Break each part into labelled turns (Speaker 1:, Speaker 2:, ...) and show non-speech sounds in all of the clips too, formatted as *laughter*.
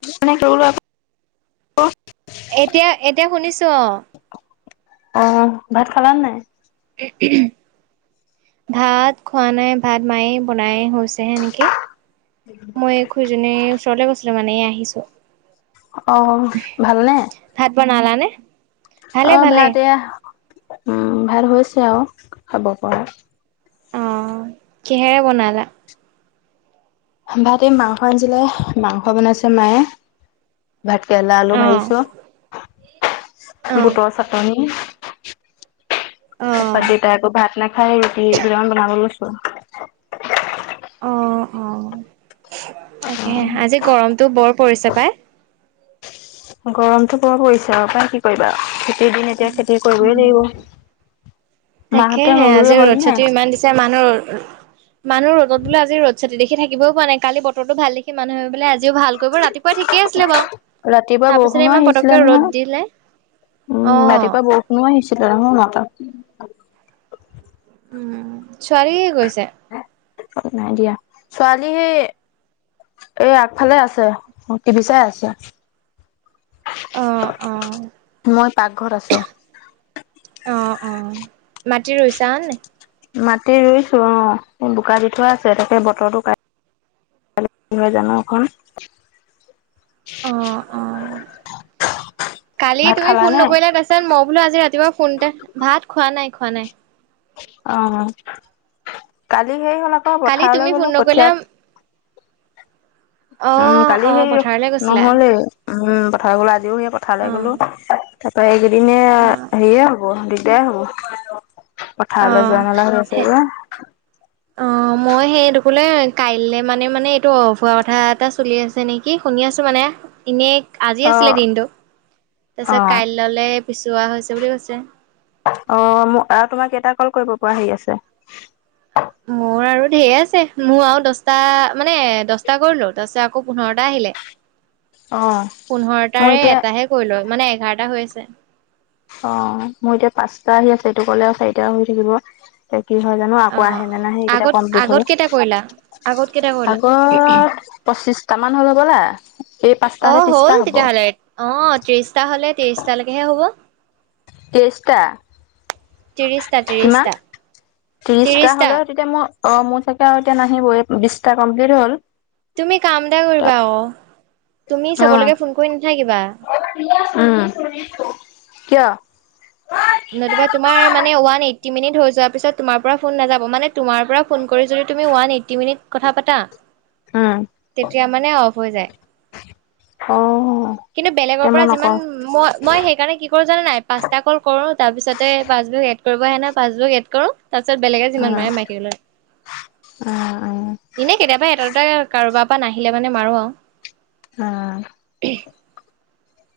Speaker 1: *unintelligible*
Speaker 2: এতিয়া এতিয়া শুনিছো অ
Speaker 1: অ, ভাত খালা নাই।
Speaker 2: *unintelligible* ভাত খোৱা নাই। ভাত মায়েই বনাই হৈছে হে নেকি। মই এই খুৰীজনীৰ ওচৰলে গৈছিলো মানে, এই আহিছোঁ।
Speaker 1: অ' ভালনে?
Speaker 2: ভাত বনালা নে?
Speaker 1: অ' ভাত এয়া উম' ভাত হৈছে আৰু খাব পৰা।
Speaker 2: অ' কিহেৰে বনালা?
Speaker 1: মাংস আনিছিলে, মাংস বনাইছে মায়ে। ভাত কেৰেলা আলু
Speaker 2: অ
Speaker 1: ভাজিছো,
Speaker 2: অ
Speaker 1: বুটৰ চাটনি।
Speaker 2: অ
Speaker 1: তাপা দেতাই আকৌ ভাত নাখায় ৰুটি দুটামান বনাব লৈছো।
Speaker 2: অ' অ '
Speaker 1: অ',
Speaker 2: তাকেহে আজি গৰমটো বৰ পৰিছে পাই।
Speaker 1: গৰমটো বৰ পৰিছে আৰু পাই, কি কৰিবা। দুদিন এতিয়া খেতি কৰিবই লাগিব। মাহতে ৰুই হ'ল নাই?
Speaker 2: যে মানুহৰ মানুহৰ ৰ'দত বোলে আজি ৰ'দ চাতি দেখি থাকিবই পৰা নাই, কালি বৰটো ভাল দেখি মানুহে বোলে আজিয়ে ভাল কৰিব ৰাতিপুৱা ঠিকেই আছিলে বাৰু,
Speaker 1: ৰাতিপুৱা
Speaker 2: তাৰ
Speaker 1: বৰষুণো
Speaker 2: পিছতে ইমান
Speaker 1: আহিছিলে
Speaker 2: পতককে
Speaker 1: নহয়।
Speaker 2: ৰ'দ দিলে।
Speaker 1: উম,
Speaker 2: অ',
Speaker 1: ৰাতিপুৱা বৰষুণো আহিছিলে ৰ, নটাত।
Speaker 2: উম, ছোৱালীয়ে কি কৰিছে?
Speaker 1: নাই দিয়া। ছোৱালী সেই এ আগফালে আছে, টিভি চাই আছে।
Speaker 2: অ', অ',
Speaker 1: মই পাকঘৰত আছোঁ।
Speaker 2: অ' অ' মাটি ৰুইছান নে?
Speaker 1: মাটি ৰুইছো অ', বোকা দি থোৱা আছে তাকে বতৰটো কা তাকে কি হয় জানো এখন।
Speaker 2: অ' অ' কালি
Speaker 1: ভাত
Speaker 2: তুমি
Speaker 1: খালা
Speaker 2: ফোন
Speaker 1: নে
Speaker 2: নকৰিলা তাৰপিছত মই বোলো আজি ৰাতিপুৱা ফোন এটা, ভাত খোৱা নাই খোৱা নাই।
Speaker 1: অ' কালি হে হ'ল আক
Speaker 2: কালি তুমি
Speaker 1: পথাৰলৈ
Speaker 2: ফোন
Speaker 1: গ'লো,
Speaker 2: নকৰিলা
Speaker 1: কঠিয়া উম
Speaker 2: অ',
Speaker 1: কালি
Speaker 2: অ',
Speaker 1: সেই,
Speaker 2: পথাৰলৈ গৈছিলা
Speaker 1: নহলেই উম, পথাৰ গলো আজিও সেই পথাৰলে গলো।
Speaker 2: অ',
Speaker 1: তাপা এইকেইদিনে
Speaker 2: অ',
Speaker 1: হেৰিয়ে হ'ব দিগদাৰে হ'ব। পথাৰলৈ
Speaker 2: অ',
Speaker 1: যোৱা নালা হৈছে
Speaker 2: সেই
Speaker 1: গে।
Speaker 2: অ' মই সেইটো বোলে কাইলৈ মানে মানে এইটো অ ভুৱা কথা এটা চলি আছে নেকি? শুনি আছোঁ মানে। ইনে আজি
Speaker 1: অ
Speaker 2: আছিলে দিনটো
Speaker 1: অ
Speaker 2: তাৰপিছত কাইললে পিছোৱা হৈছে বুলি কৈছে।
Speaker 1: অ' ম আৰু তোমাৰ কেইটা কল কৰিব পৰা হেৰি আছে?
Speaker 2: মোৰ আৰু ধেৰ আছে, মোৰ আৰু দছটা মানে দছটা কৰিলো তাৰপিছত আকৌ পোন্ধৰটা আহিলে।
Speaker 1: অ মই
Speaker 2: পোন্ধৰটাৰে
Speaker 1: এতিয়া
Speaker 2: এটাহে কৰিলো মানে এঘাৰটা হৈ আছে।
Speaker 1: অ' মোৰ এতিয়া পাঁচটা আহি আছে এইটো গলে আৰু চাৰিটা হৈ থাকিব। এতিয়া কি হয় জানো
Speaker 2: অ
Speaker 1: আকৌ আহেনে নাহে সেইকেইটা
Speaker 2: আগত
Speaker 1: কমপ্লিট
Speaker 2: আগত
Speaker 1: হ'লে।
Speaker 2: কেইটা কৰিলা আগত কেইটা কৰিলা
Speaker 1: আগৰ পঁচিশটামান হ'ল হ'বলা? এই পাঁচটা হলে
Speaker 2: অ'
Speaker 1: ত্ৰিশটা
Speaker 2: হ'ল
Speaker 1: হ'ব
Speaker 2: তেতিয়াহ'লে, অ তেইছটাহ'লে তেইছটালৈকেহে হ'ব।
Speaker 1: তেয়ছটা?
Speaker 2: ত্ৰিশটা ত্ৰিশটা
Speaker 1: কিমান? ত্ৰিশটা
Speaker 2: ত্ৰিশটা
Speaker 1: হ'লে তেতিয়া মোৰ অ' মোৰ চাগে আৰু এতিয়া নাহিবই, বিশটা কমপ্লিট হ'ল।
Speaker 2: তুমি কাম এটা কৰিবা আকৌ, তুমি
Speaker 1: অ
Speaker 2: চবলৈকে ফোন কৰি নাথাকিবা।
Speaker 1: উম', কিয়?
Speaker 2: নতুবা তু তোমাৰ মানে ওৱান এইটি মিনিট হৈ যোৱাৰ পিছত তোমাৰ পৰা ফোন নেযাব মানে তোমাৰ পৰা ফোন কৰি যদি তুমি ওৱান এইটি মিনিট কথা পাতা
Speaker 1: উম
Speaker 2: তেতিয়া মানে অফ হৈ যায়।
Speaker 1: অ
Speaker 2: কিন্তু বেলেগৰ
Speaker 1: এতিয়া
Speaker 2: পৰা
Speaker 1: মই
Speaker 2: যিমান
Speaker 1: নকওঁ
Speaker 2: মই মই সেইকাৰণে কি কৰোঁ জানা নাই? পাঁচটা কল কৰ তাৰ পিছতে পাচবুক এড কৰিব আহে ন, পাচবুক এড কৰোঁ তাৰ পিছত বেলেগে
Speaker 1: উম
Speaker 2: যিমান মাৰে মাৰি থাকিবলৈ।
Speaker 1: উম উম
Speaker 2: এনে কেতিয়াবা এটা দুটা কাৰোবাৰ পৰা নাহিলে মানে মাৰো আৰু।
Speaker 1: আ',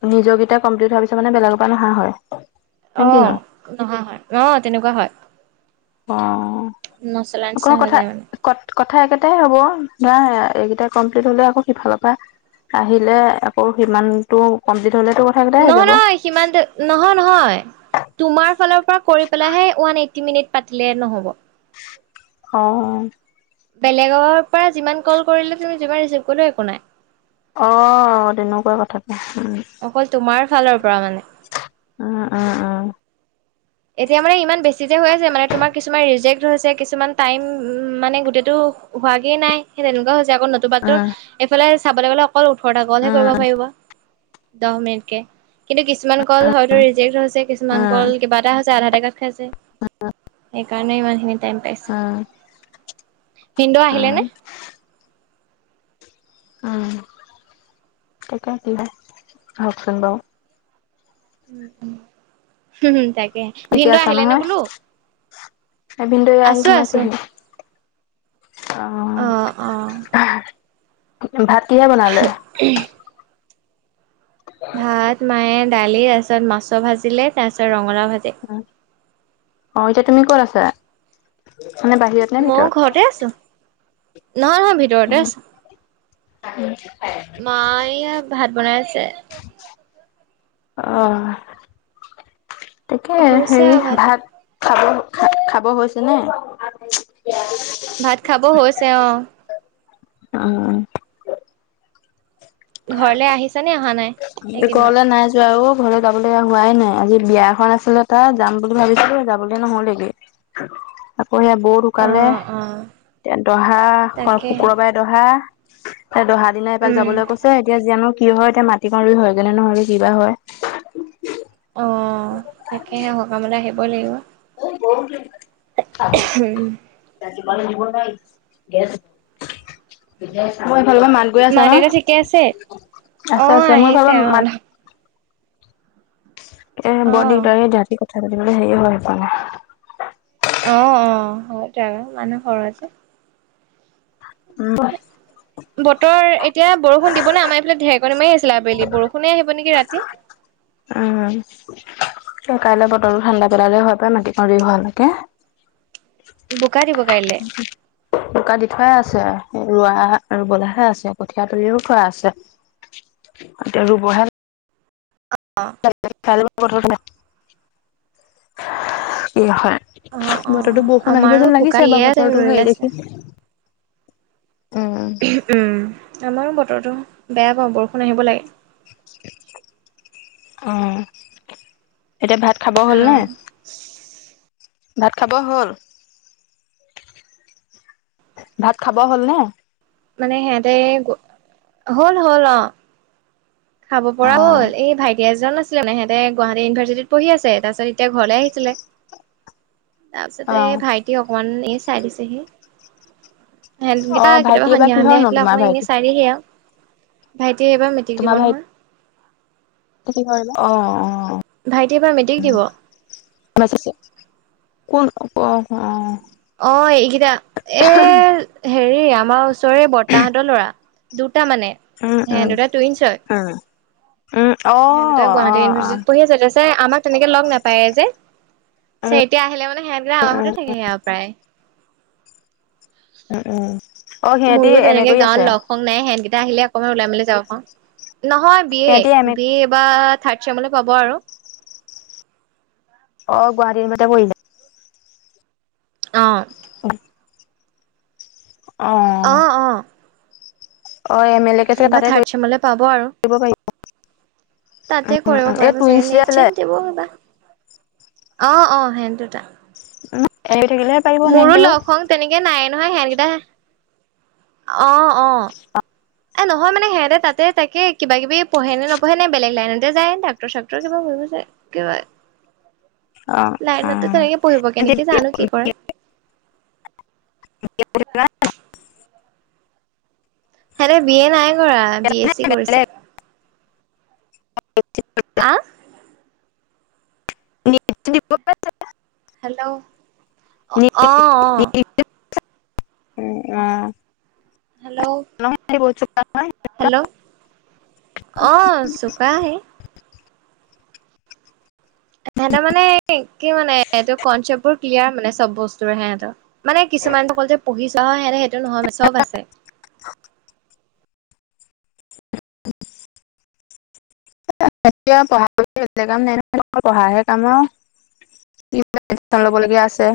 Speaker 1: নিজৰ গিটা কমপ্লিট হোৱাৰ পিছত মানে বেলেগৰ পৰা নাহা হয়। নে
Speaker 2: অহ
Speaker 1: কিনো
Speaker 2: নহা হয়, অহ তেনেকুৱা হয়।
Speaker 1: অ,
Speaker 2: নচলা
Speaker 1: ক
Speaker 2: নিচিনা হৈ
Speaker 1: কথা
Speaker 2: যায় মানে
Speaker 1: কথ কথা একেটাই হ'ব, না এইকেইটাই কমপ্লিট হলে আকৌ সিফালৰ পৰা আহিলে আকৌ সিমানটো কম্প্লীট হলেটো
Speaker 2: নহয় নহয় সিমান তে নহয় নহয়। তোমাৰ ফালৰ পৰা কৰি পেলাইহে ওৱান এইটটি মিনিট পাতিলে নহ'ব।
Speaker 1: অ।
Speaker 2: বেলেগৰ পৰা যিমান কল কৰিলে তুমি যিমান ৰিচিভ কৰিলো একো নাই।
Speaker 1: অ তেনেকুৱা কথাটো উহু।
Speaker 2: অকল তোমাৰ ফালৰ পৰা মানে।
Speaker 1: উম উম উম।
Speaker 2: এতিয়া মানে ইমান বেছি যে হৈ আছে মানে তোমাৰ কিছুমান ৰিজেক্ট হৈছে, কিছুমান টাইম মানে গোটেইটো হোৱাগে নাই সেই তেনেকুৱা হৈছে আকৌ ন *unintelligible* তোৰ এইফালে চাবলৈ গ'লে অকল ওঠৰটা
Speaker 1: উম
Speaker 2: কলহে
Speaker 1: উম
Speaker 2: কৰিব পাৰিব। দহ মিনিটকে কিন্তু কিছুমান কল হয়তো ৰিজেক্ট হৈছে,
Speaker 1: উম
Speaker 2: কিছুমান
Speaker 1: উম
Speaker 2: কল কিবা এটা হৈছে, আধা *unintelligible* খাইছে সেইকাৰণে ইমানখিনি টাইম পাইছে।
Speaker 1: উম
Speaker 2: ভিনদেও আহিলে
Speaker 1: উম
Speaker 2: নে?
Speaker 1: উম, তাকে কিহে আহকচোন বাৰু।
Speaker 2: উম উম, হু হুম তাক
Speaker 1: ঠিকে আছা নহয়, এ ভিনদই আহি
Speaker 2: আছো আছো
Speaker 1: সোমাইছেহি।
Speaker 2: অ
Speaker 1: অঁ,
Speaker 2: অ
Speaker 1: ভা ভাত কিহে বনালে?
Speaker 2: উমহ
Speaker 1: *inaudible*
Speaker 2: ভাত মায়ে দালি তাৰ পিছত মাছৰ ভাজিলে তাৰ পিছত ৰঙালাও ভাজি।
Speaker 1: অঁ এতিয়া তুমি কত আছা? মানে বাহিৰত নে
Speaker 2: মই
Speaker 1: ভিতৰত
Speaker 2: ঘৰতে আছো, নহয় নহয় ভিতৰতে আছো। মাই এইয়া ভাত বনাই আছে।
Speaker 1: অ তাকে
Speaker 2: হৈছে
Speaker 1: হেৰি
Speaker 2: আৰু
Speaker 1: ভাত খাব খাব হৈছে নে?
Speaker 2: ভাত খাব হৈছে অঁ।
Speaker 1: অঁ
Speaker 2: ঘৰলে আহিছে নে অহা নাই।
Speaker 1: উম
Speaker 2: এইকেইদিনত?
Speaker 1: ঘৰলে নাই যোৱা ঔ ঘৰলৈ যাবলৈ হোৱাই নাই আজি বিয়া এখন আছিলে তাত যাম বুলি ভাবিছিলো যাবলৈ নহলেগেই। আকৌ সেয়া বৌ ঢুকালে
Speaker 2: অ', অ',
Speaker 1: তে দহা
Speaker 2: তাকে
Speaker 1: শুকুৰবাৰে দহা, হে দহা দিনত এপাক
Speaker 2: উম,
Speaker 1: যাবলৈ কৈছে এতিয়া জানো কি হয় এতিয়া মাটিমা ৰুই হয়গে নহয়গে কিবা হয়।
Speaker 2: অঁ তাকেহে সকামলে আহিবই লাগিব।
Speaker 1: *inaudible* *unintelligible* গৈ আছ ন,
Speaker 2: মা দেউতা ঠিকে আছে?
Speaker 1: আছে
Speaker 2: অ',
Speaker 1: আছে মই ভাবো
Speaker 2: আহিছে অ'
Speaker 1: মা
Speaker 2: অলপ
Speaker 1: এ
Speaker 2: অ'।
Speaker 1: বৰ দিগদাৰ দেই ৰাতি কথা পাতিবলৈ হেৰি হয় সেইকাৰণে।
Speaker 2: অঁ অঁ হয়তো আৰু মানুহ সৰৰ যে।
Speaker 1: উম
Speaker 2: বতৰ এতিয়া বৰষুণ দিব নে আমাৰ এইফালে ঢেৰেকণি মাৰি আছিলে আবেলি বৰ কোনে আহিব নেকি ৰাতি?
Speaker 1: উম কাইলৈ বতলটো ঠাণ্ডা পেলালে হয় পায়, মাটিক দি হোৱালৈকে।
Speaker 2: বোকা দিব কাইলৈ।
Speaker 1: বোকা দি থোৱাই আছে, ৰোৱা ৰুবলৈহে আছে কঠিয়া তলিও থোৱা আছে। এতিয়া ৰুবহে
Speaker 2: অঁ
Speaker 1: *inaudible*
Speaker 2: অ', অ',
Speaker 1: বতৰো বৰষুণ আহিব
Speaker 2: আমাৰো
Speaker 1: যেন
Speaker 2: বোকা
Speaker 1: লাগিছে
Speaker 2: দিয়ে
Speaker 1: বাৰু
Speaker 2: আছে,
Speaker 1: বতৰটো
Speaker 2: ৰৈ
Speaker 1: হেৰি
Speaker 2: আছে।
Speaker 1: দেখি। উম
Speaker 2: উম আমাৰো বতৰটো বেয়া পাওঁ বৰষুণ আহিব লাগে।
Speaker 1: অঁ এতিয়া ভাত খাব।
Speaker 2: অঁ
Speaker 1: ভাত খাব হ'ল, ভাত খাব হ'ল নে?
Speaker 2: মানে সিহতে হল হ'ল অঁ। খাব
Speaker 1: অ
Speaker 2: পৰা হ'ল এই ভাইটি এজন আ ছে ইহঁতে গুৱাহাটী ইউনিাৰ্চিটিত পঢ়ি আছে তাৰপিছত এতিয়া ঘৰলে আহিছিলে।
Speaker 1: অ
Speaker 2: তাৰপিছতে ভাইটি অকমান এই চাই দিছেহি।
Speaker 1: অ
Speaker 2: হেহেতকিতা
Speaker 1: ভাইটি
Speaker 2: কেতিয়াবা
Speaker 1: এইবাৰ
Speaker 2: সন্ধিয়া
Speaker 1: কিহৰ
Speaker 2: সন্ধিয়া
Speaker 1: নো
Speaker 2: আহি পেলাই
Speaker 1: তোমাৰ
Speaker 2: অকমান
Speaker 1: ভাইটি
Speaker 2: এনেই চাই দিয়েহি আও। ভাইটিয়ে এইবাৰ মেট্ৰিক দিব নহয়।
Speaker 1: কি কৰিবা? অ', অ', অ'।
Speaker 2: ভাইটিয়ে এইবাৰ মেট্ৰিক দিব।
Speaker 1: *unintelligible* কোন? অ', অ'।
Speaker 2: অ', এইকেইটা, এই হেৰি, আমাৰ ওচৰৰে বৰ্তাহতৰ ল'ৰা। দুটা মানে,
Speaker 1: উম উম
Speaker 2: সেহেত দুটা টুইঞ্চ হয়।
Speaker 1: উম উম, অ'।
Speaker 2: সেহেত দুটা
Speaker 1: অ
Speaker 2: গুৱাহাটী
Speaker 1: অ
Speaker 2: ইউনাৰ্চিত পঢ়ি আছে *unintelligible* আমাক তেনেকে লগ নাপায়েই যে, এতিয়া আহিলে মানে সেহতগিতা আমাৰ ঘৰতেই থাকেহি আও প্ৰায়।
Speaker 1: উম উম, অ', সিহঁতি
Speaker 2: মোৰো
Speaker 1: এম এ
Speaker 2: তেনেকে
Speaker 1: কৰি
Speaker 2: গাঁৱত
Speaker 1: আছে।
Speaker 2: লগ সংগ নাই, সিহঁতকেইটা আহিলে অকনমান ওলাই মেলি যাব পাওঁ, নহয় বি এ,
Speaker 1: সিহঁতি এম
Speaker 2: বি এ এইবাৰ থাৰ্ড চেমলৈ পাব আৰু।
Speaker 1: অ', গুৱাহাটী *unintelligible* পঢ়িছে।
Speaker 2: অ'।
Speaker 1: অহ।
Speaker 2: অ', অ'।
Speaker 1: অ', এম এল এ কে চাগে
Speaker 2: এইবাৰ
Speaker 1: তাতেই
Speaker 2: থাৰ্ড
Speaker 1: কৰি
Speaker 2: চেমলৈ পাব
Speaker 1: *unintelligible* দিব পাৰিব।
Speaker 2: তাতেই
Speaker 1: উম,
Speaker 2: কৰিব
Speaker 1: উম, এই
Speaker 2: পাৰিব চাগে,
Speaker 1: টুইনচ যে
Speaker 2: নেট
Speaker 1: আছিলে
Speaker 2: চেট দিব এইবাৰ। অ', অ', সেহেত দুটা।
Speaker 1: *unintelligible* থাকিলেহে পাৰিব নেট
Speaker 2: মোৰো
Speaker 1: দিব অ,
Speaker 2: লগ সংগ তেনেকে নাইয়েই নহয়, সেহেতকেইটা, অ', অ'।
Speaker 1: *inaudible*
Speaker 2: এ নহয় মানে সিহঁতে তাতে তাকেই কিবা কিবি পঢ়ে নে নপঢ়ে, নে বেলেগ লাইনতেই যায়, ডাক্তৰ চাক্তৰ কিবা পঢ়িব যায়। কিবা
Speaker 1: অ,
Speaker 2: লাইনতেই তেনেকেই পঢ়িব, কেনেকে জানো কি কৰে?
Speaker 1: *inaudible*
Speaker 2: সেহেতে বি এ নাই কৰা, বি এচ চি কৰিছে।
Speaker 1: *inaudible*
Speaker 2: আ?
Speaker 1: *inaudible* *unintelligible*
Speaker 2: হেল্ল' অ অ
Speaker 1: উম, অ'।
Speaker 2: হেল্ল'।
Speaker 1: *inaudible*
Speaker 2: হেল্ল', অ', চোকা হেই। এহঁতৰ মানে, কি মানে? এইটো কনচেপ্ট বোৰ ক্লিয়াৰ মানে, চব বস্তুৰে সিহতৰ। মানে কিছুমানটো অকল যে পঢ়ি যোৱা হয়, সেহেতে সেইটো নহয়, চব আছে।
Speaker 1: *unintelligible* *unintelligible* অকল পঢ়া হে কাম আৰু। *unintelligible* *unintelligible* ল'বলগীয়া আছে।